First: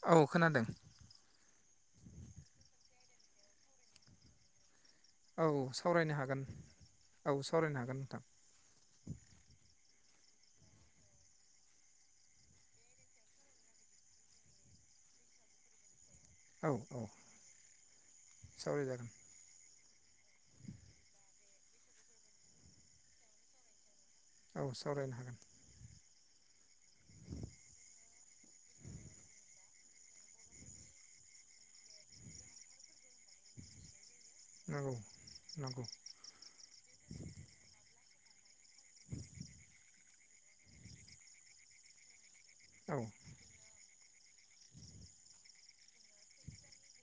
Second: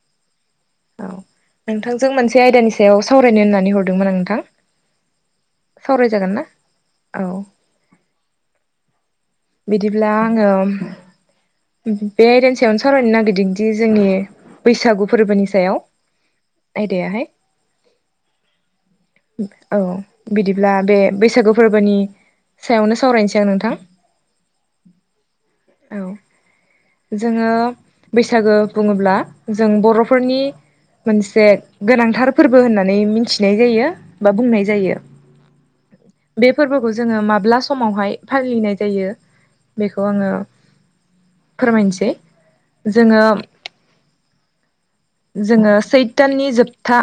औ खोनादों औ नोंथांजों मोनसे आयदानि सायाव सावरायनो होननानै हरदोंमोन आं नोंथां औ सावरायनो सावरायजागोन हागोन ना औ सावरायनो हागोन नोंथां बिदिब्ला आङो बे आयदानि सायावनो सावरायनो नागिरदोंदि जोंनि बैसागु फोरबोनि सायाव औ औ। आयदायाहाय सावरायजागोन औ बिदिब्ला बे बैसागु फोरबोनि सायावनो सावरायनोसै आं नोंथां औ सावरायनो हागोन औ जोङो बैसागो बुङोब्ला जों बर'फोरनि मोनसे गोनांथार फोरबो होननानै मिथिनाय जायो बा बुंनाय नंगौ जायो। नंगौ बे फोरबोखौ जोङो माब्ला समावहाय फालिनाय जायो बेखौ आङो फोरमायनोसै औ जोङो जोङो सैथाननि जोबथा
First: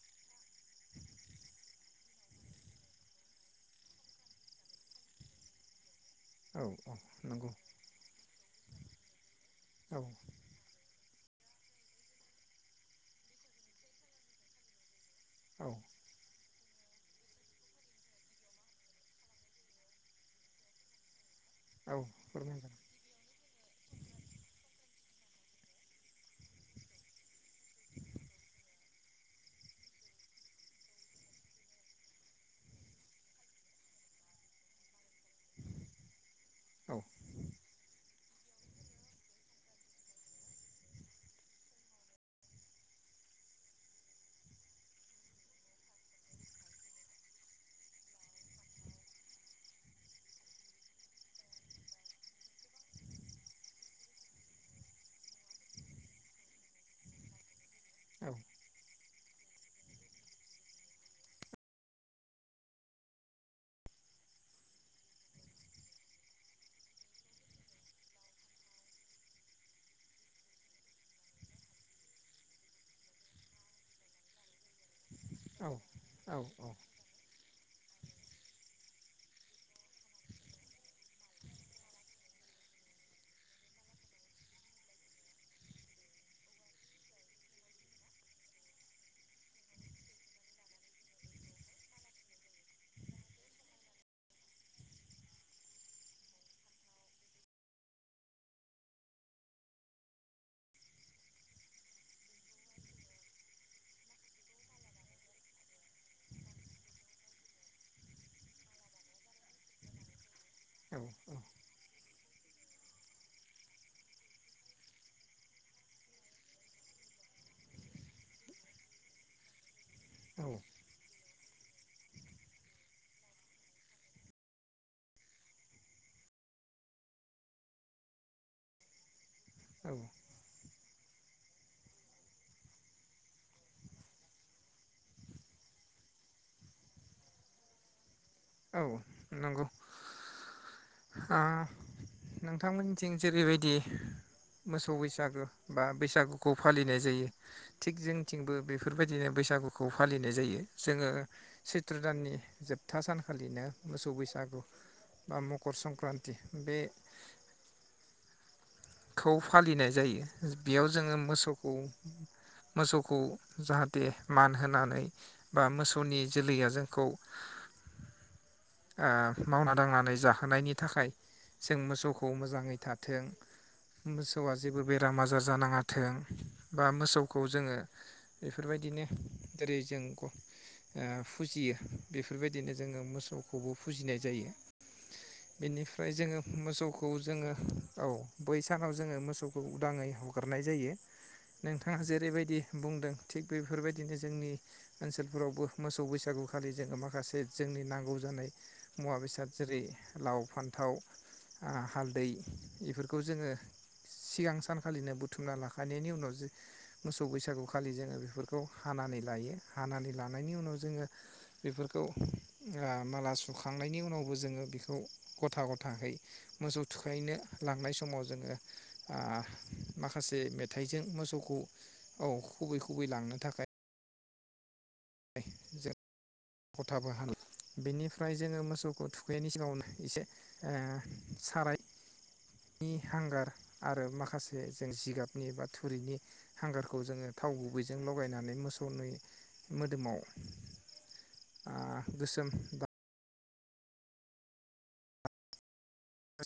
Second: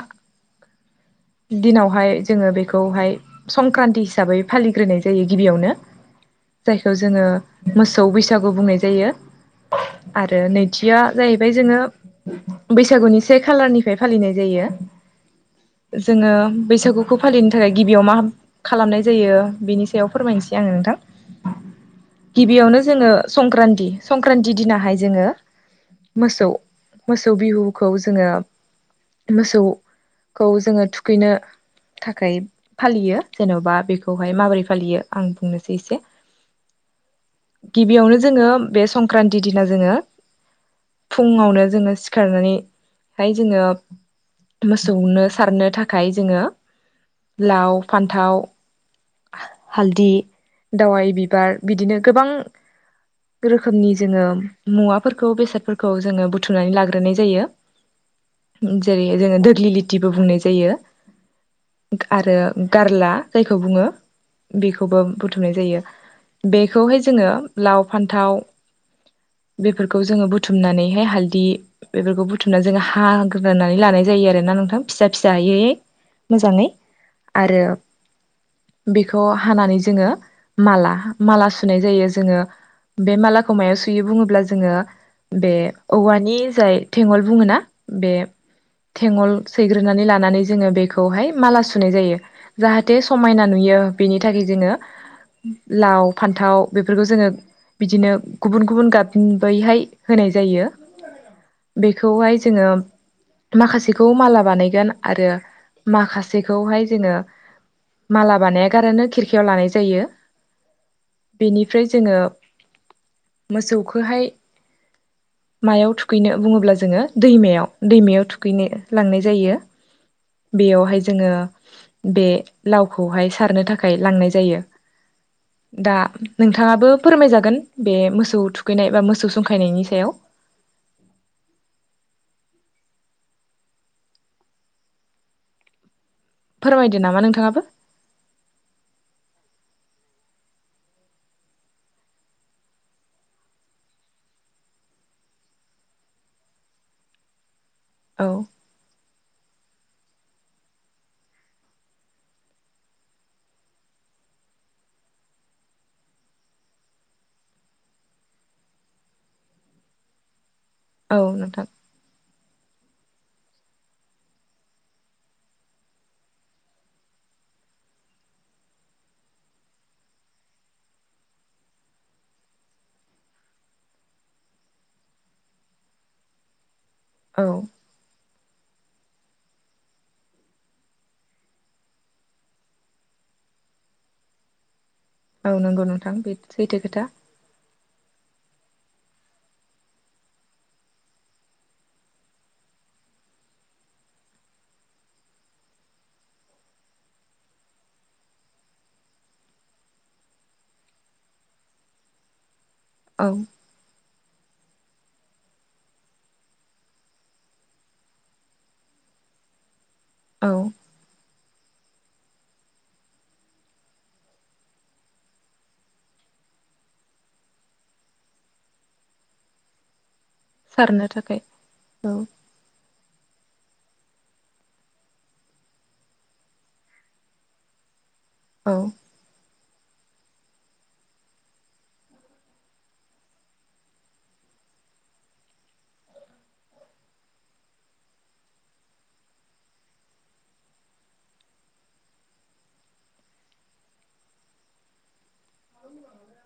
दिनावहाय जोङो बेखौहाय संक्रान्ति हिसाबै फालिग्रोनाय जायो गिबियावनो औ जायखौ औ जोङो नंगौ मोसौ बैसागु बुंनाय जायो औ आरो नैथिया जाहैबाय जोङो बैसागुनि से खालारनिफ्राय फालिनाय जायो। औ जोङो बैसागुखौ फालिनो थाखाय गिबियाव मा खालामनाय जायो बिनि सायाव फोरमायनोसै आङो नोंथां औ फोरमायगोन गिबियावनो जोङो संक्रान्ति संक्रान्ति दिनाहाय जोङो मोसौ मोसौ बिहुखौ जोङो मोसौ खौ जोङो थुखैनो थाखाय फालियो जेन'बा बेखौहाय माबोरै फालियो आं बुंनोसै एसे औ गिबियावनो जोङो बे संक्रान्ति दिना जोङो फुङावनो जोङो सिखारनानैहाय जोङो मोसौनो सारनो थाखाय जोङो लाव फान्थाव हालदि दावाइ बिबार बिदिनो गोबां रोखोमनि जोङो मुवाफोरखौ बेसादफोरखौ जोङो बुथुमनानै लाग्रोनाय जायो। औ जेरै जोङो दोग्लिलितिबो बुंनाय जायो। आरो गारला जायखौ बुङो बेखौबो बुथुमनाय जायो। बेखौहाय जोङो लाव फान्थाव बेफोरखौ जोङो बुथुमनानैहाय हालदै बेफोरखौ बुथुमनानै जोङो हाग्रोनानै लानाय जायो आरो ना। नोंथां फिसा औ फिसाहायैै मोजाङै आरो बेखौ हानानै जोङो माला माला सुनाय जायो। जोंङो बे मालाखौ मायाव सुयो बुङोब्ला जोङो। बे औवानि जाय थेंगल बुङो ना बे थेंगल सैग्रोनानै लानानै जोङो बेखौहाय माला सुनाय जायो जाहाथे समायना नुयो। बेनि थाखाय जोङो लाव फान्थाव बेफोरखौ जोंङो बिदिनो गुबुन गुबुन गाबनि बैहाय होनाय जायो। बेखौहाय जोङो माखासेखौ माला बानायगोन आरो माखासेखौहाय जोङो। माला बानाया गारानो खिरखियाव लानाय जायो बेनिफ्राय जोङो मोसौखौहाय मायाव थुखैनो बुङोब्ला जोङो दैमायाव दैमायाव थुखैनो लांनाय जायो। बेयावहाय जोङो। बे लावखौहाय सारनो थाखाय लांनाय जायो। दा नोंथाङाबो फोरमायजागोन बे मोसौ थुखैनाय बा मोसौ औ थुखैनायनि सायाव फोरमायदो नामा नोंथाङाबो। औ नंगौ ओ नोंथांमोननिथिं जेरैबायदि मोसौ बैसागु बा बैसागुखौ फालिनाय जायो थिग औ जोंथिंबो बेफोरबा यदिनो बैसागुखौ फालिनाय जायो जोङो सैथ्र दाननि जोबथा सान खालिनो मोसौ बैसागु बा मकर संक्रान्ति बे [inaudible] खौ फालिनाय जायो बेयाव जोङो औ नोंथां मोसौखौ मोसौखौ जाहाथे मान होनानै बा मोसौनि जोलैया जोंखौ [inaudible] ओ मावना दांनानै जाबोनायनि थाखाय जों मोसौखौ मोजाङै थाथों मोसौआ जेबो बेराम आजार जानाङाथों बा मोसौखौ औ जोङो बेफोरबायदिनो जेरै जों ओ फुजियो बेफोरबायदिनो जोङो मोसौखौबो फुजिनाय जायो। औ नंगौ बेनिफ्राय नोंथां बे जोङो सैथो खोथा मोसौखौ जोङो औ। बै सानाव जोङो मोसौखौ उदाङै हगारनाय जायो नोंथाङा जेरैबायदि बुंदों थिग बेफोरबायदिनो जोंनि ओनसोलफोरावबो मोसौ बैसागु खालि जोङो माखासे जोंनि नांगौ जानाय मुवा बेसाद जेरै लाव फान्थाव हालदै औ बेफोरखौ जोङो सिगां सानखालिनो बुथुमना लाखानायनायनि उनाव मोसौ बैसागुखालि जोङो बेफोरखौ हान हानानै लायो हानानै औ लानायनि उनाव जोङो बेफोरखौ ओ माला सुखांनायनि उनावबो जोङो बेखौ गथा गथै मोसौ थुखैनो लांनाय समाव जोङो ओ माखा माखासे मेथाइजों सारनो थाखाय मोसौखौ औ खुबै खुबै लांनो थाखाय जों खथाबो हा बेनिफ्राय जोङो औ मोसौखौ थुखैनायनि सिगाङावनो एसे ओ साराय नि हांगार आरो माखासे जों जिगाबनि बा थुरिनि हांगारखौ जोङो। थाव गुबैजों लगायनानै मोसौनि मोदोमाव गोसोम दा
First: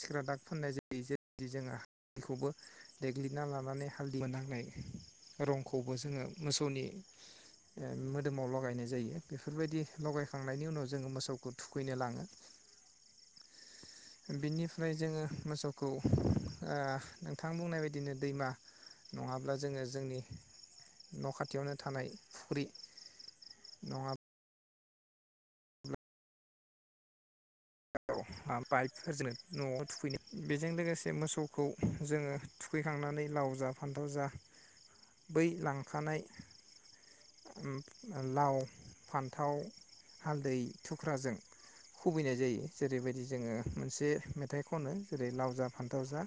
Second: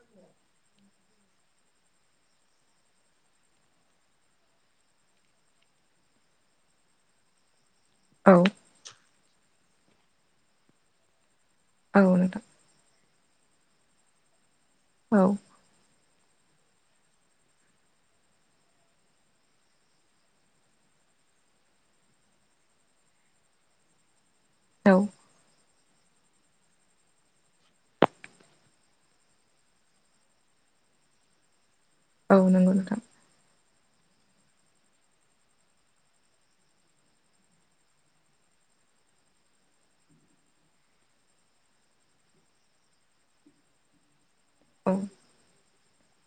सिख्रा दाग फोननाय जायो जेरैदि जोङो हखौबो देग्लिना लानानै हालदै मोनहांनाय [inaudible] रंखौबो जोङो मोसौनि औ मोदोमाव लगायनाय जायो बेफोरबायदि लगायखांनायनि उनाव जोङो मोसौखौ थुखैनो औ लाङो नोंथां बिनिफ्राय जोङो औ मोसौखौ ओ नोंथां बुंनाय बायदिनो दैमा नङाब्ला जोङो जोंनि न' खाथियावनो थानाय फुख्रि नङाब्ला औ पाइपफोरजोंनो न'आव थुखैनाय बेजों लोगोसे मोसौखौ औ जोङो नंगौ नोंथां थुखैखांनानै लावजा फान्थाव जा बै लांखानाय लाव फान्थाव हालदै थुख्राजों खुबैनाय जायो जेरैबायदि जोङो मोनसे मेथाइ खनो औ जेरै लावजा फान्थाव जा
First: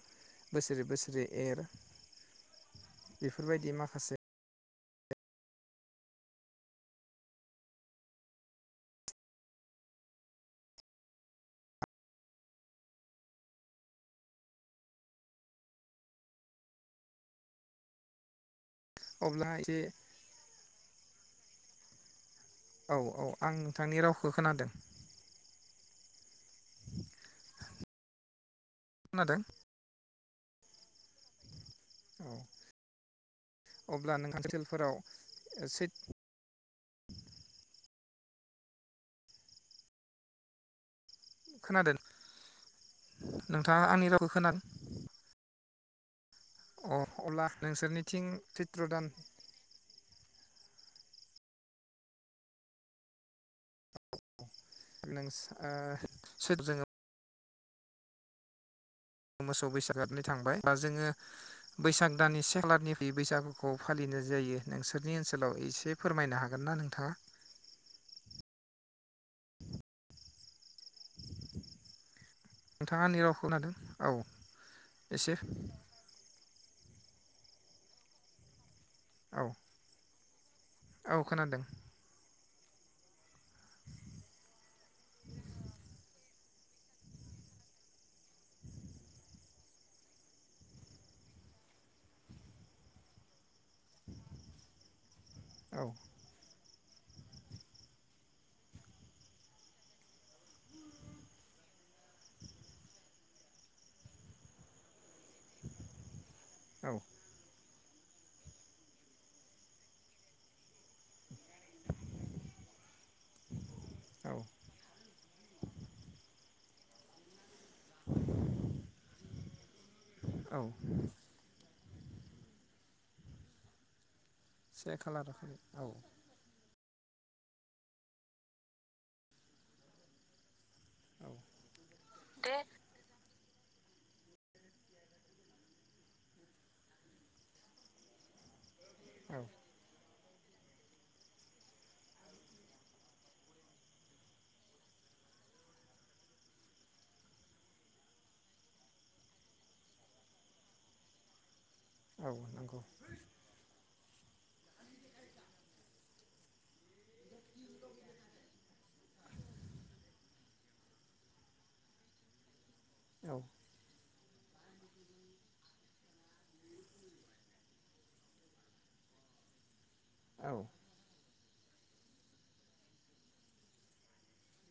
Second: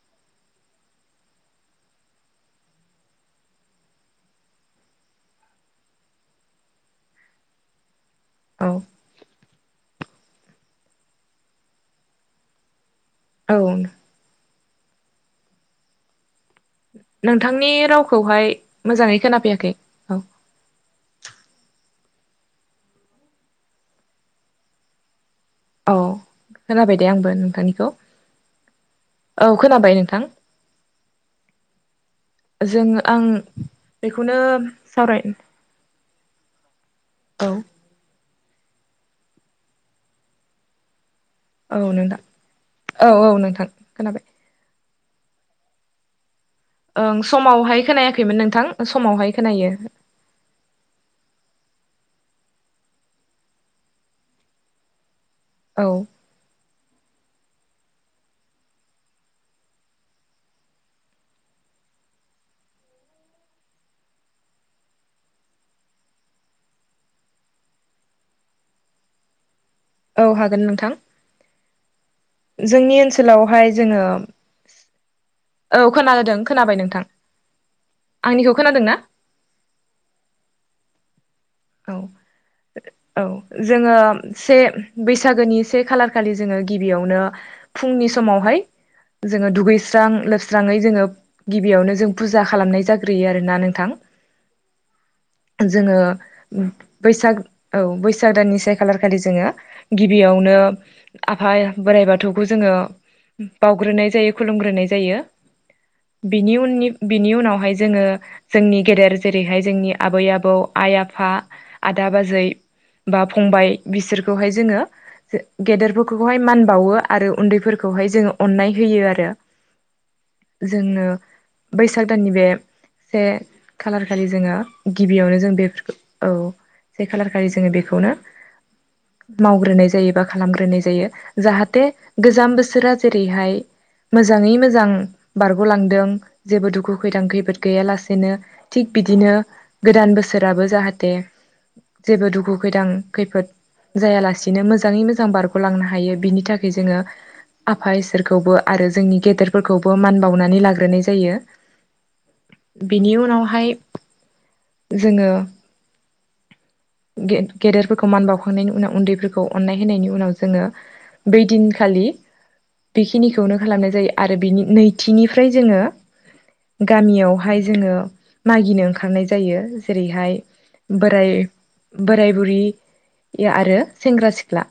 बोसोरे बोसोरै एर बेफोरबायदि माखासे औ औ नोंथांनि रावखौहाय मोजाङै अब्ला खोनाफैयाखै एसे औ औ औ आं नोंथांनि रावखौ खोनादों। औ खोनाबाय दे आंबो नोंथांनिखौ खोनादों औ खोनाबाय नोंथां। औ जोङो आं अब्ला नोंथां बेखौनो ओनसोलफोराव सावराय सैथ औ। औ खोनादों नोंथां औ औ नोंथां नोंथाङा आंनि खोनाबाय। रावखौ खोनादों अ ओं अब्ला समावहाय नोंसोरनिथिं खोनायाखैमोन नोंथां सैत्र' दान समावहाय खोनायो। नों औ जोङो मोसौ बैसाग थांबाय बा जोङो बैसाग दाननि से खालाारनिफ्राय बैसागुखौ फालिनो बे जायो नोंसोरनि ओनसोलाव एसे फोरमायनो हागोन ना नोंथाङा? औ हागोन नोंथां जोंनि नोंथाङा आंनि रावखौ ओनसोलावहाय खोनादों जोङो औ एसे औ खोनादों खोनाबाय नोंथां आंनिखौ खोनादों ना? औ। औ खोनादों। औ औ जोङो से बैसागोनि से खालारखालि जोङो गिबियावनो फुंनि समावहाय जोङो दुगैस्रां लोबस्राङै जोङो गिबियावनो जों फुजा खालामनाय जाग्रोयो आरोना नोंथां। औ जोङो बैसाग औ बैसाग दाननि से खालारखालि जोङो गिबियावनो आफा बोराइ बाथौखौ जोङो बावउग्रोनाय जायो खुलुमग्रोनाय जायो। बिनि उननि औ बिनि उनावहाय जोङो जोंनि गेदेर जेरैहाय जोंनि आबै आबौ, आइ आफा आदा बाजै बा फंबाय बिसोरखौहाय औ जोङो गेदेरफोरखौहाय मान बावो आरो उन्दैफोरखौहाय जोङो अननाय होयो आरो। औ जोंनो बैसाग दाननि बे से खालार खालि जोङो से खालार गिबियावनो जों खालि औ बेफोरखौ औ से खालार खालि जोङो बेखौनो मावग्रोनाय जायो बा खालामग्रोनाय जायो औ जाहाथे गोजाम बोसोरा जेरैहाय मोजाङै मोजां बारग'लांदों जेबो दुखु खैदां खैफोद गैयालासेनो थिग बिदिनो औ गोदान बोसोराबो जाहाथे जेबो दुखु खैदां खैफोद जायालासिनो मोजाङै मोजां बारग'लांनो हायो बिनि थाखाय जोङो आफा इसोरखौबो आरो जोंनि गेदेरफोरखौबो मान बावनानै लाग्रोनाय जायो। औ नंगौ बेनि उनावहाय जोङो गे-गेदेरफोरखौ मान बावखांनायनि उनाव उन्दैफोरखौ अननाय होनायनि उनाव जोङो बै दिनखालि औ बेखिनिखौनो खालामनाय जायो। आरो बिनि नैथिनिफ्राय जोङो गामियावहाय जोङो मागिनो ओंखारनाय जायो जेरैहाय औ बे बोराय बुरि आरो सेंग्रा सिख्ला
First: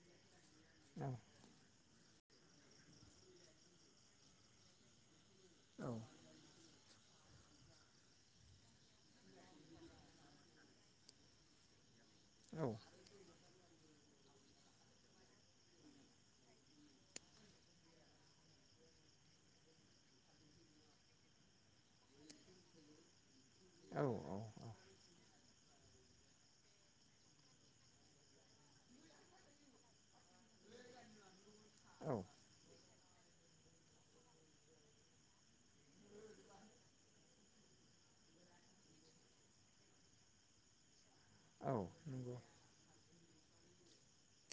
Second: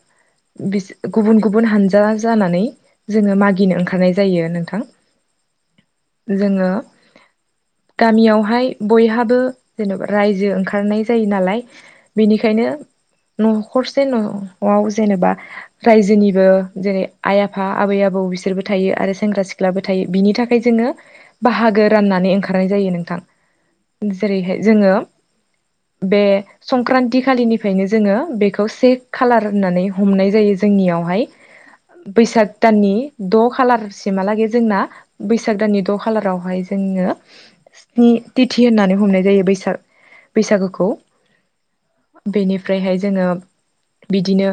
बिस औ गुबुन गुबुन हानजा जानानै जोङो मागिनो ओंखारनाय जायो नोंथां। जोङो गामियावहाय बयहाबो जेन'बा रायजो ओंखारनाय जायो नालाय बेनिखायनो न' हरसे न'आव जेनेबा रायजोनिबो जेरै- आइ आफा आबै आबौ बिसोरबो थां थायो आरो सेंग्रा सिख्लाबो थायो बिनि थाखाय जोङो बाहागो राननानै ओंखारनाय जायो नोंथां। जेरैहाय जोङो बे संक्रान्ति खालिनिफ्रायनो जोङो बेखौ से खालार होननानै हमनाय जायो जोंनिया यावहाय बैसाग दाननि द' खालारसिहालागै जोंना बैसाग दाननि द' खालारावहाय जोङो स्नि तिथि होननानै हमनाय जायो बैसाग बैसागो खौ औ नंगौ बेनिफ्रायहाय जोङो बिदिनो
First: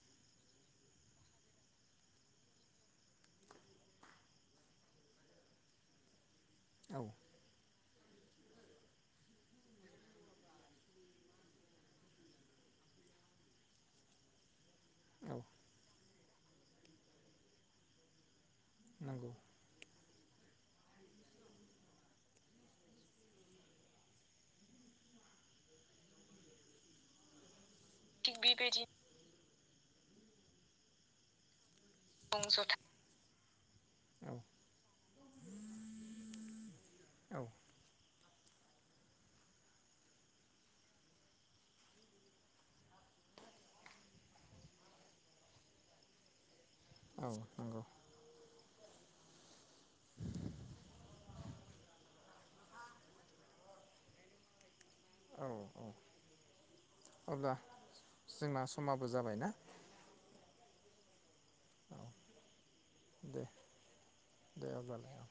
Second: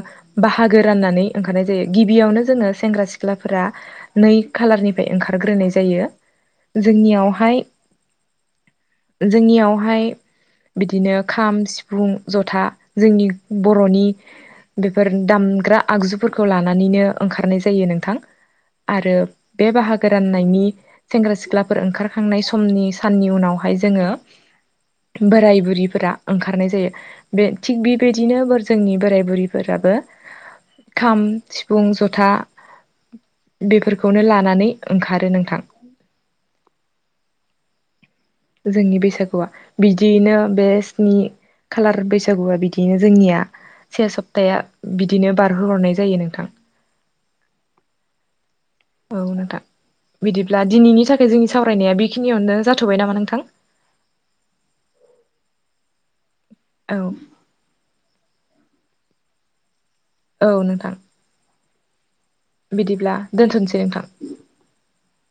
बाहागो राननानै ओंखारनाय जायो गिबियावनो जोङो सेंग्रा सिख्लाफोरा नै खाालारनिफ्राय ओंखारग्रोनाय जायो। औ जोंनियावहाय जोंनियावहाय बिदि नो खाम सिफुं जथा जोंनि बर'नि बेफोर औ दामग्रा आगजुफोरखौ लानानैनो ओंखारनाय जायो नोंथां। आरो नंगौ बे बाहागो रान नायनि सेंग्रा सिख्लाफोर ओंखारखांनाय समनि साननि उनावहाय जोङो बोराय बुरिफोरा ओंखारनाय जायो बे थिग थिग बेबायदिनो बेबायदि जोंनि बोराय बुरै फोराबो खाम सिफुं जथा जथा बेफोरखौनो औ लानानै ओंखार खारो नोंथां औ जोंनि बैसागुआ बिदियैनो बे स्नि खाालार बैसागुआ बिदिनो जोंनिया से सप्ता बिदिनो बारहोहरनाय जायो नोंथां औ नंगौ औ नोंथां। बिदिब्ला दिनैनि थाखाय जोंनि सावरायनाया बेखिनियावनो जाथ'बाय नामा नोंथां। [unintelligible] औ औ औ अब्ला जोंना समाबो जाबायना। औ नोंथां बिदिब्ला दे दोनथ'सै नोंथां। दे अब्लालाय औ